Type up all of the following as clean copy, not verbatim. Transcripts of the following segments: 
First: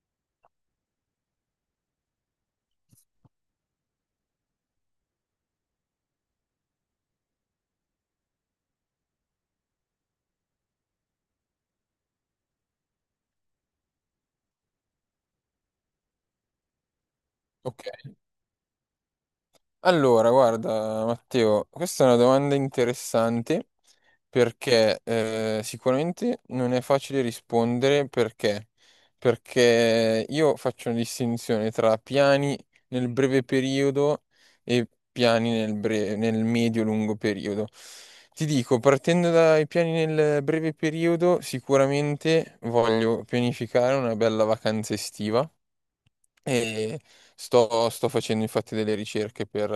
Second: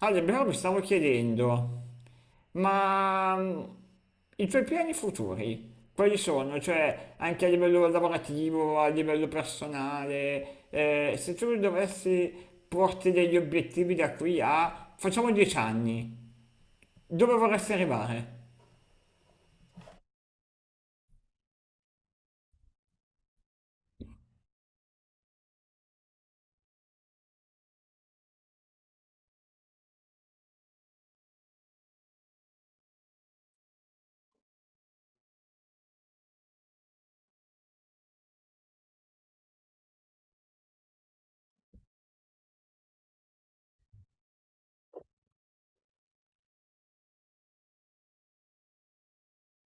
Ale, però mi stavo chiedendo, ma mm, i tuoi piani futuri, quali sono? Cioè, anche a livello lavorativo, a livello personale, se tu dovessi porti degli obiettivi da qui a, facciamo 10 anni, dove vorresti Ok, arrivare? allora guarda Matteo, questa è una domanda interessante perché sicuramente non è facile rispondere perché io faccio una distinzione tra piani nel breve periodo e piani nel medio-lungo periodo. Ti dico, partendo dai piani nel breve periodo, sicuramente voglio pianificare una bella vacanza estiva e sto facendo infatti delle ricerche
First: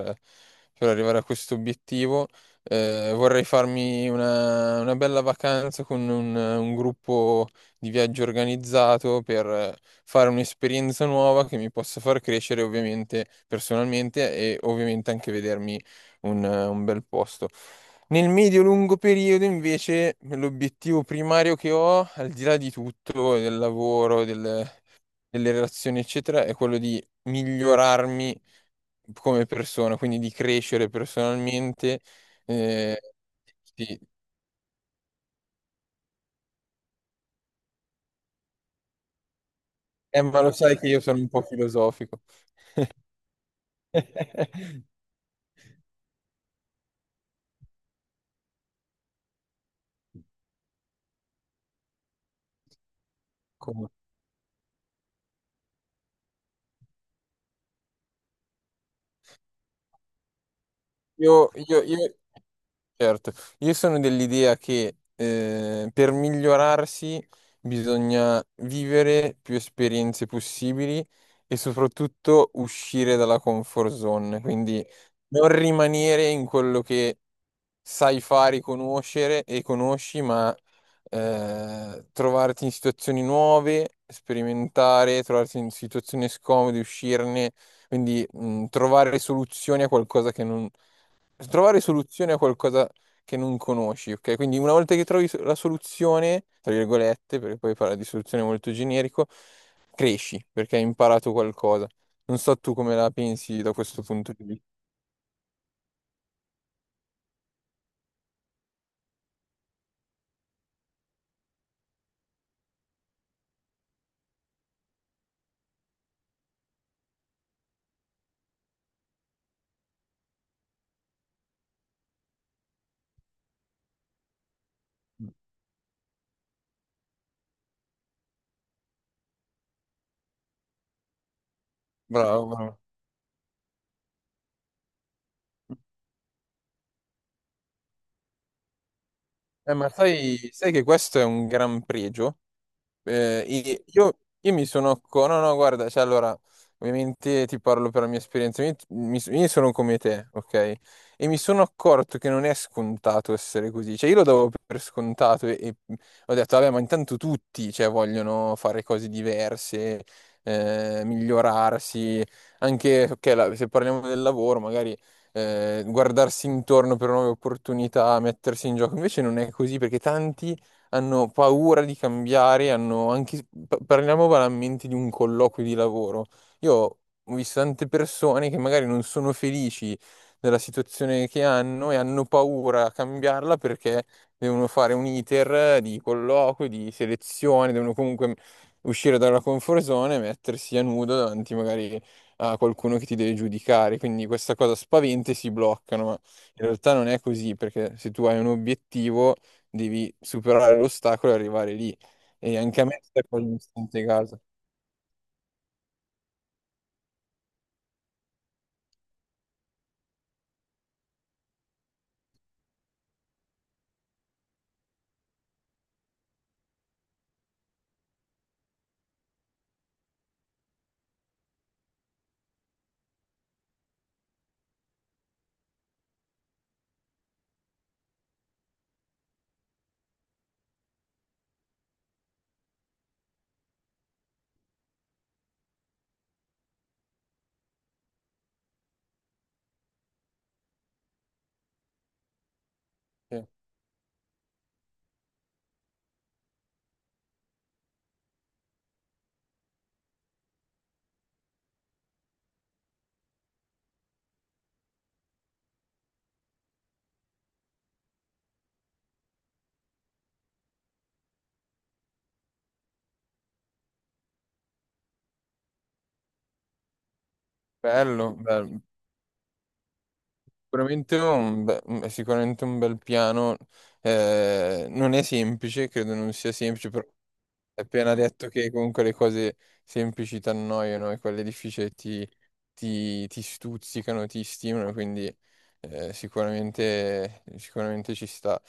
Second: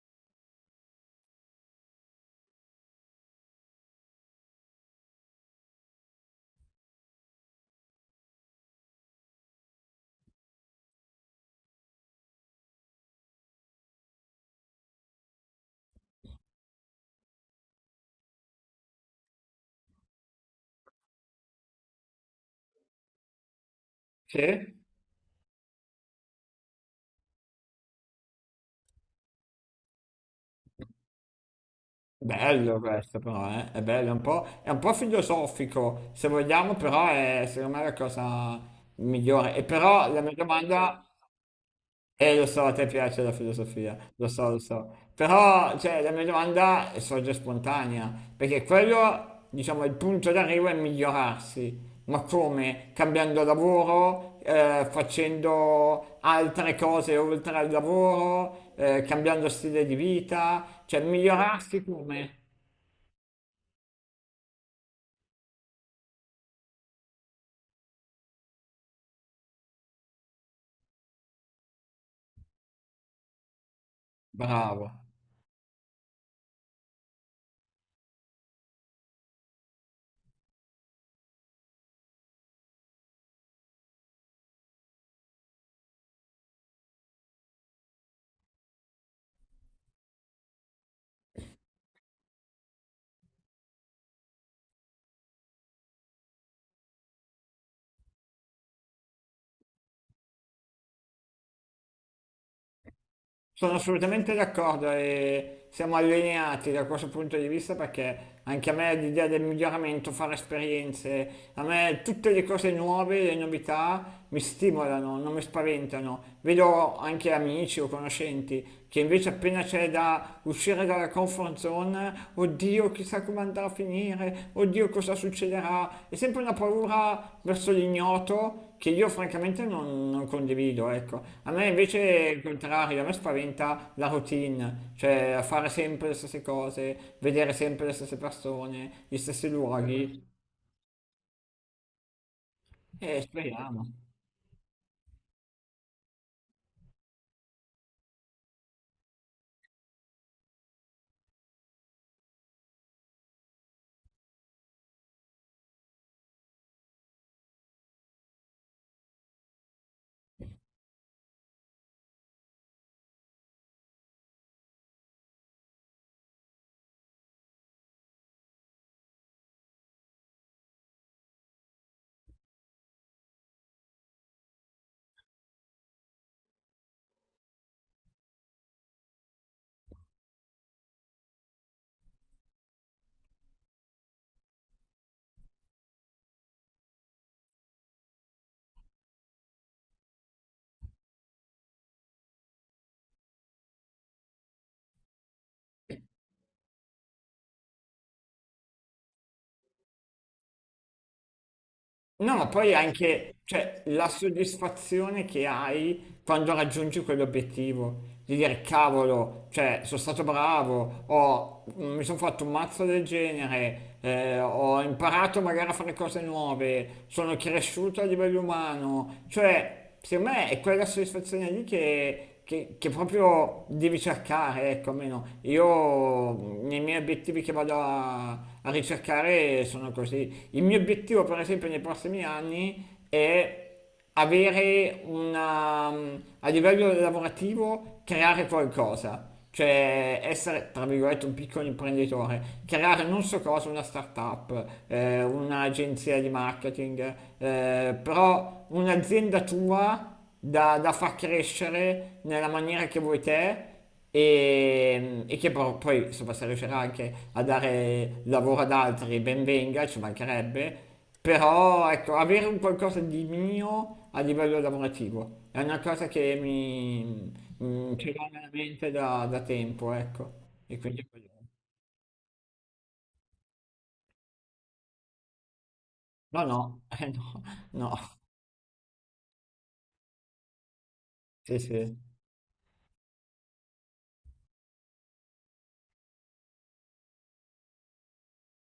per arrivare a questo obiettivo. Vorrei farmi una bella vacanza con un gruppo di viaggio organizzato per fare un'esperienza nuova che mi possa far crescere ovviamente personalmente e ovviamente anche vedermi un bel posto. Nel medio-lungo periodo, invece, l'obiettivo primario che ho, al di là di tutto, del lavoro, Sì? delle relazioni, eccetera, è quello di migliorarmi come persona, quindi di crescere personalmente. Bello Eh, questo però, eh? È sì. bello, è un po' filosofico, se vogliamo, però è secondo me la cosa migliore. E però la mia Ma lo sai che io domanda... sono un po' filosofico. Lo so, a te piace la filosofia, lo so, lo so. Però, cioè, la mia domanda sorge spontanea, perché quello, diciamo, il punto d'arrivo è migliorarsi. Ma come? Cambiando Come? lavoro, facendo altre cose oltre al lavoro, cambiando stile di vita, cioè Io, migliorarsi io, io- come? Certo, io sono dell'idea che per migliorarsi bisogna vivere più esperienze possibili e soprattutto uscire dalla comfort zone, quindi Bravo. non rimanere in quello che sai fare, conoscere e conosci, ma trovarti in situazioni nuove, sperimentare, trovarti in situazioni scomode, uscirne, quindi trovare soluzioni a qualcosa che non Trovare soluzione a qualcosa che non conosci, ok? Quindi una volta che la soluzione, tra virgolette, perché poi parla di soluzione molto generico, cresci perché hai imparato qualcosa. Non so tu come la pensi da Sono questo punto assolutamente di vista. d'accordo e siamo allineati da questo punto di vista perché anche a me l'idea del miglioramento, fare esperienze, a me tutte le cose nuove, le novità mi stimolano, non mi spaventano. Vedo anche amici o conoscenti che invece appena c'è da uscire dalla comfort zone, oddio chissà come andrà a finire, oddio cosa succederà, è sempre una paura verso l'ignoto che io francamente non condivido, ecco. A me invece è il Bravo, bravo. contrario, a me spaventa la routine, cioè fare sempre le stesse cose, vedere sempre le stesse persone, gli stessi Ma luoghi sai, sai che questo è un gran pregio. e I- speriamo. Io mi sono... co- No, no, guarda, cioè allora, ovviamente ti parlo per la mia esperienza, io sono come te, ok? E mi sono accorto che non è scontato essere così, cioè io lo davo per scontato e ho detto, vabbè, ma intanto tutti, cioè, vogliono fare cose diverse, migliorarsi, anche, ok, se parliamo del lavoro, magari guardarsi intorno per nuove opportunità, mettersi in gioco, invece non è così perché tanti hanno paura di cambiare, hanno anche, parliamo banalmente di un colloquio di lavoro. Io ho visto tante persone che magari non sono felici della situazione che hanno e hanno paura a cambiarla perché devono fare un iter di colloquio, di selezione, devono comunque uscire dalla comfort zone e mettersi a nudo davanti magari a qualcuno che ti deve giudicare. Quindi questa cosa spaventa e si bloccano, ma in realtà non è così, perché se tu hai un obiettivo devi superare l'ostacolo e arrivare lì. No, ma E poi anche a me sta anche, cosa mi sta cioè, la integrata. soddisfazione che hai quando raggiungi quell'obiettivo, di dire cavolo, cioè, sono stato bravo, mi sono fatto un mazzo del genere, ho imparato magari a fare cose nuove, sono cresciuto a livello umano, cioè, secondo me è quella soddisfazione lì che proprio devi cercare, ecco, almeno io nei miei obiettivi che vado a ricercare sono così. Il mio obiettivo, per esempio, nei prossimi anni è avere una, a livello lavorativo, creare qualcosa. Cioè essere, tra virgolette, un piccolo imprenditore, creare non so Sì. cosa, una startup, un'agenzia di marketing, però un'azienda tua da far crescere nella maniera che vuoi te e che però poi insomma, se riuscirà anche a dare lavoro ad altri, ben venga, ci mancherebbe, però ecco, avere un qualcosa di mio a livello lavorativo è una cosa mi ce l'ho Bello, nella bello. mente da tempo, ecco, e quindi Sicuramente è sicuramente un bel piano. Non è semplice, credo non no, sia no, semplice, però no, hai no, appena detto che comunque le cose semplici ti annoiano e quelle sì, difficili sì. ti, ti- ti stuzzicano, ti stimolano, quindi sicuramente, sicuramente ci sta.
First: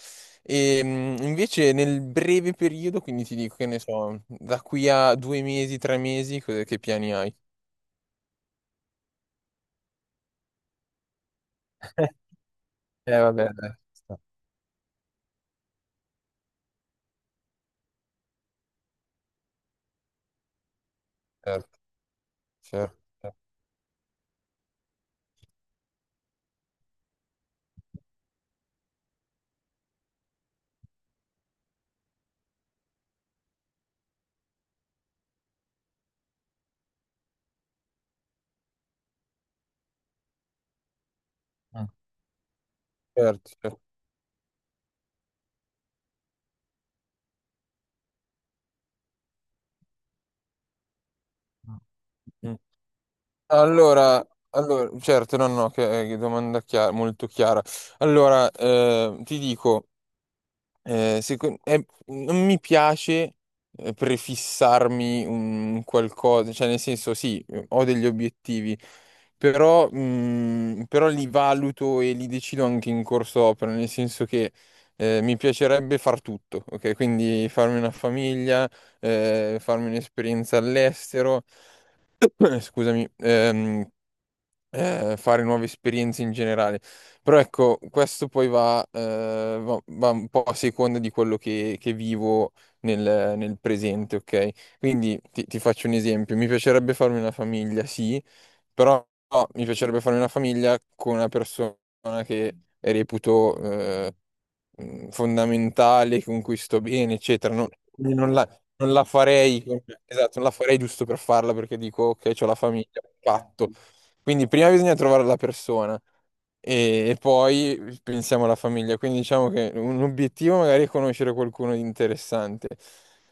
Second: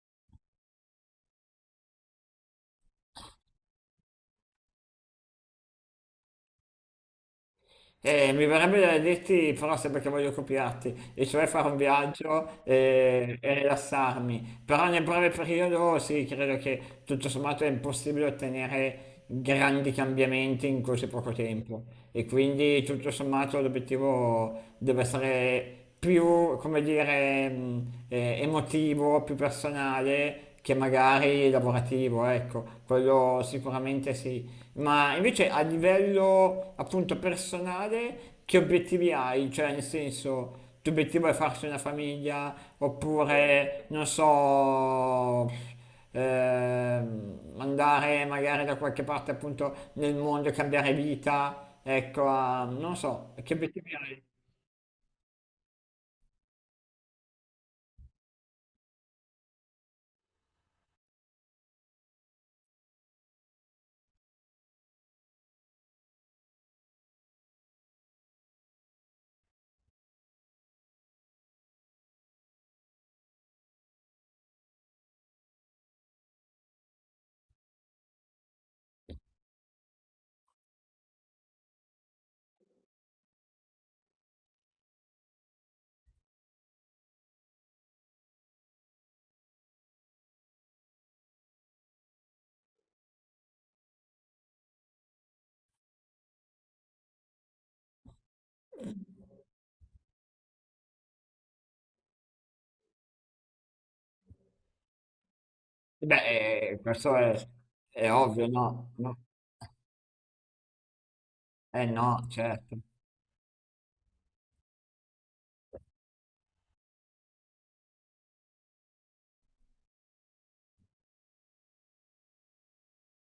E invece nel breve periodo, quindi ti dico che ne so, da qui a due mesi, tre mesi, che piani hai? Mi verrebbe da dirti, però sembra che voglio copiarti, e cioè fare un viaggio Vabbè, dai, ci sta. rilassarmi. Però nel breve periodo sì, credo che tutto sommato è impossibile ottenere grandi cambiamenti in così poco Certo, tempo. E quindi certo, tutto certo. sommato l'obiettivo deve essere più, come dire, emotivo, più personale che magari lavorativo, ecco, quello sicuramente sì. Ma invece a livello appunto personale, che obiettivi hai? Cioè, nel senso, il tuo obiettivo è farsi una Mm. famiglia Certo, certo. oppure, non so, andare magari da qualche parte appunto nel mondo, e cambiare Mm. vita, ecco, Mm. a- non so, che obiettivi hai? Allora, allora, certo, no, no, che domanda chiara, molto chiara. Allora, ti dico, non mi piace prefissarmi un qualcosa, cioè nel senso sì, ho degli obiettivi, però, però li valuto e li decido anche in corso opera, nel senso che mi piacerebbe far tutto, ok? Quindi farmi una famiglia, farmi un'esperienza all'estero. Scusami, fare nuove esperienze in generale. Però ecco, questo poi va, va un po' a seconda di quello che vivo nel presente, ok? Quindi ti faccio un esempio. Mi piacerebbe farmi una famiglia, sì, però no, mi piacerebbe farmi una famiglia con una persona che reputo, fondamentale, con cui Beh, sto bene, questo eccetera. Non, è quindi non ovvio, la, no? non la No. farei, esatto, non la farei giusto per farla perché Eh dico, no, ok, ho la certo. famiglia, patto. Quindi prima bisogna trovare la persona e poi pensiamo alla famiglia. Quindi diciamo che un obiettivo magari è conoscere qualcuno di interessante.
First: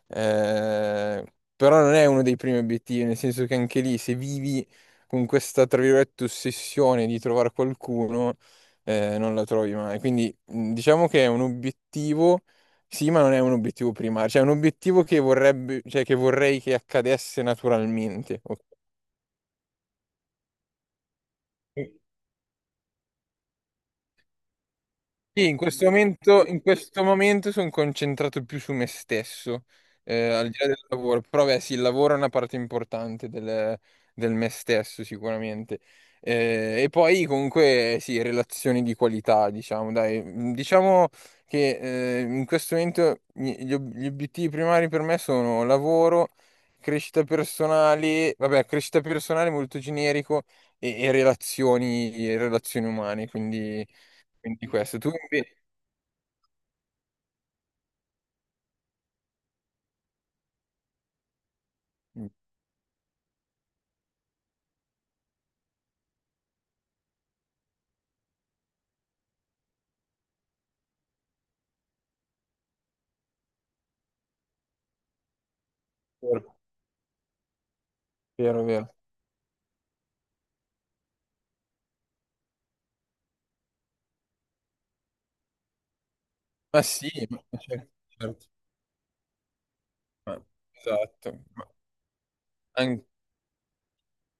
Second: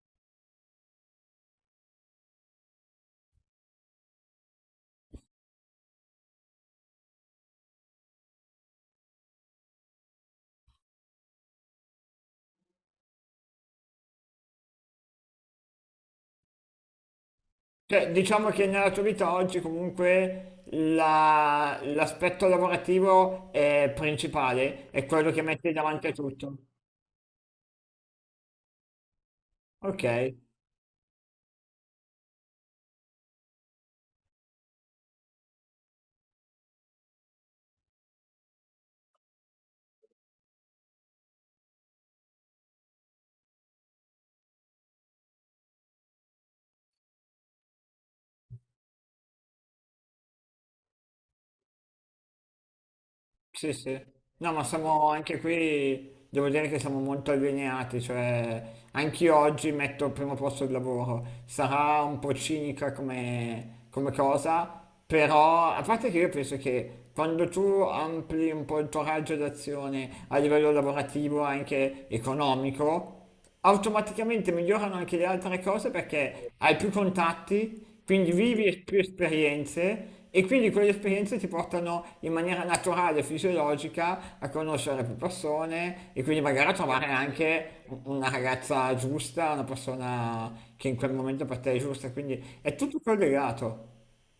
Eh, però non è uno dei primi obiettivi, nel senso che anche lì se vivi con questa, tra virgolette, ossessione di trovare qualcuno, non la trovi mai. Quindi diciamo che è un obiettivo, sì, ma non è un obiettivo primario, cioè è un obiettivo che vorrebbe, cioè che vorrei che accadesse Cioè, naturalmente. diciamo Ok? che nella tua vita oggi comunque la- l'aspetto lavorativo è principale, è quello che Sì, metti davanti a tutto. in questo momento sono concentrato più su me stesso, Ok, al di là del lavoro, però beh, sì, il lavoro è una parte importante del me stesso sicuramente. E poi comunque sì, relazioni di qualità, diciamo, dai. Mm, diciamo che in questo momento gli obiettivi primari per me sono lavoro, crescita personale, vabbè, crescita personale molto generico e relazioni umane, sì, quindi... sì. No, ma Quindi siamo anche qui, devo dire che siamo molto allineati, cioè anch'io oggi metto al primo posto il lavoro. Sarà un vero, po' cinica come, come cosa, però a parte che io penso che quando tu ampli un po' il tuo raggio d'azione a livello lavorativo, anche economico, automaticamente migliorano anche le altre cose perché hai più contatti, quindi vero, vivi es- vero. più esperienze e quindi quelle esperienze ti portano in maniera naturale, fisiologica, a conoscere più persone e quindi magari a Ma trovare sì, ma- ma anche cer- u- una certo, ragazza giusta, una ma- persona che in quel esatto. momento per te è giusta, quindi è tutto an- collegato.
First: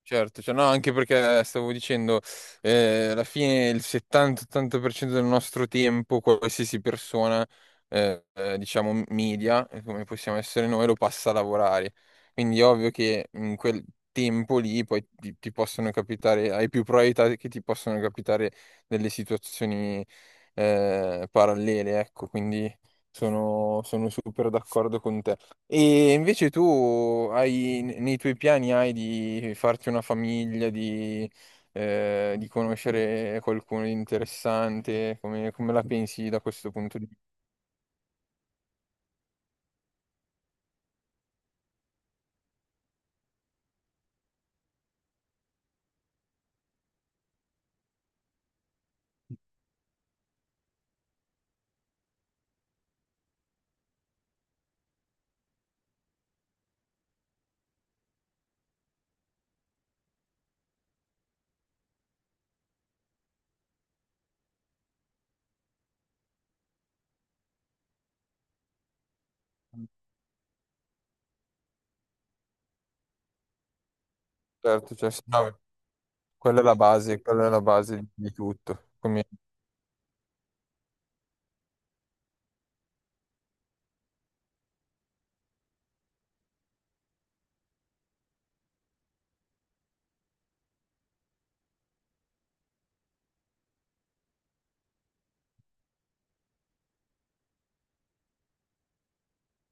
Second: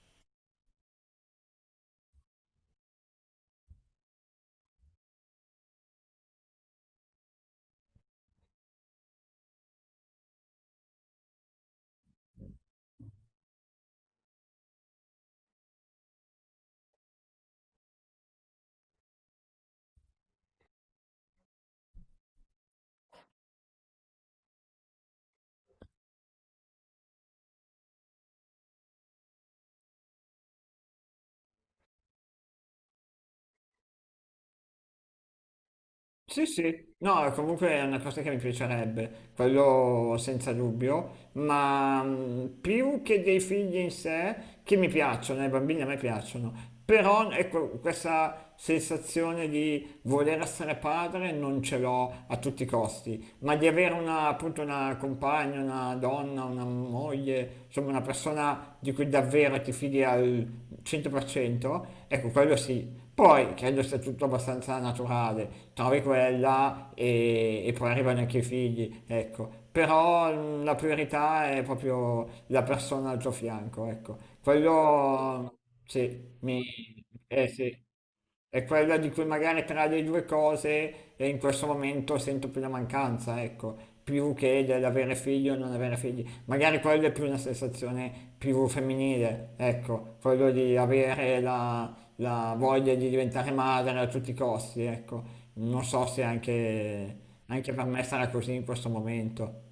Certo, cioè, no, anche perché stavo dicendo, alla fine il 70-80% del nostro tempo, qualsiasi persona, diciamo, media, come possiamo essere noi, lo passa a lavorare. Quindi è ovvio che in quel tempo lì poi ti possono capitare, hai più probabilità che ti possano capitare delle situazioni, parallele, ecco, quindi sono super d'accordo con te. E invece tu hai, nei tuoi piani hai di farti una famiglia, di conoscere qualcuno di interessante, come la pensi da Sì, questo sì, punto di no, comunque è una cosa che mi piacerebbe, quello senza dubbio, ma più che dei figli in sé, che mi piacciono, i bambini a me piacciono, però ecco, questa sensazione di voler essere padre non ce l'ho a tutti i costi, ma di avere una, appunto una compagna, una donna, una moglie, insomma una persona di cui davvero ti fidi quindi al 100%, ecco quello sì. Poi credo sia tutto abbastanza naturale, trovi quella e poi arrivano anche i figli, ecco. vista? Però la priorità è proprio la persona al tuo fianco, ecco. Certo, cioè, sì, Quello no, sì, quella mi... è la base, Eh quella è la sì. base di È tutto. quella di cui magari tra le due cose in questo momento sento più la mancanza, ecco, più che dell'avere figli o non avere figli magari quella è più una sensazione più femminile, ecco, quello di avere la, la voglia di diventare madre a tutti i costi, ecco. Non so se anche, anche per me sarà così in questo momento.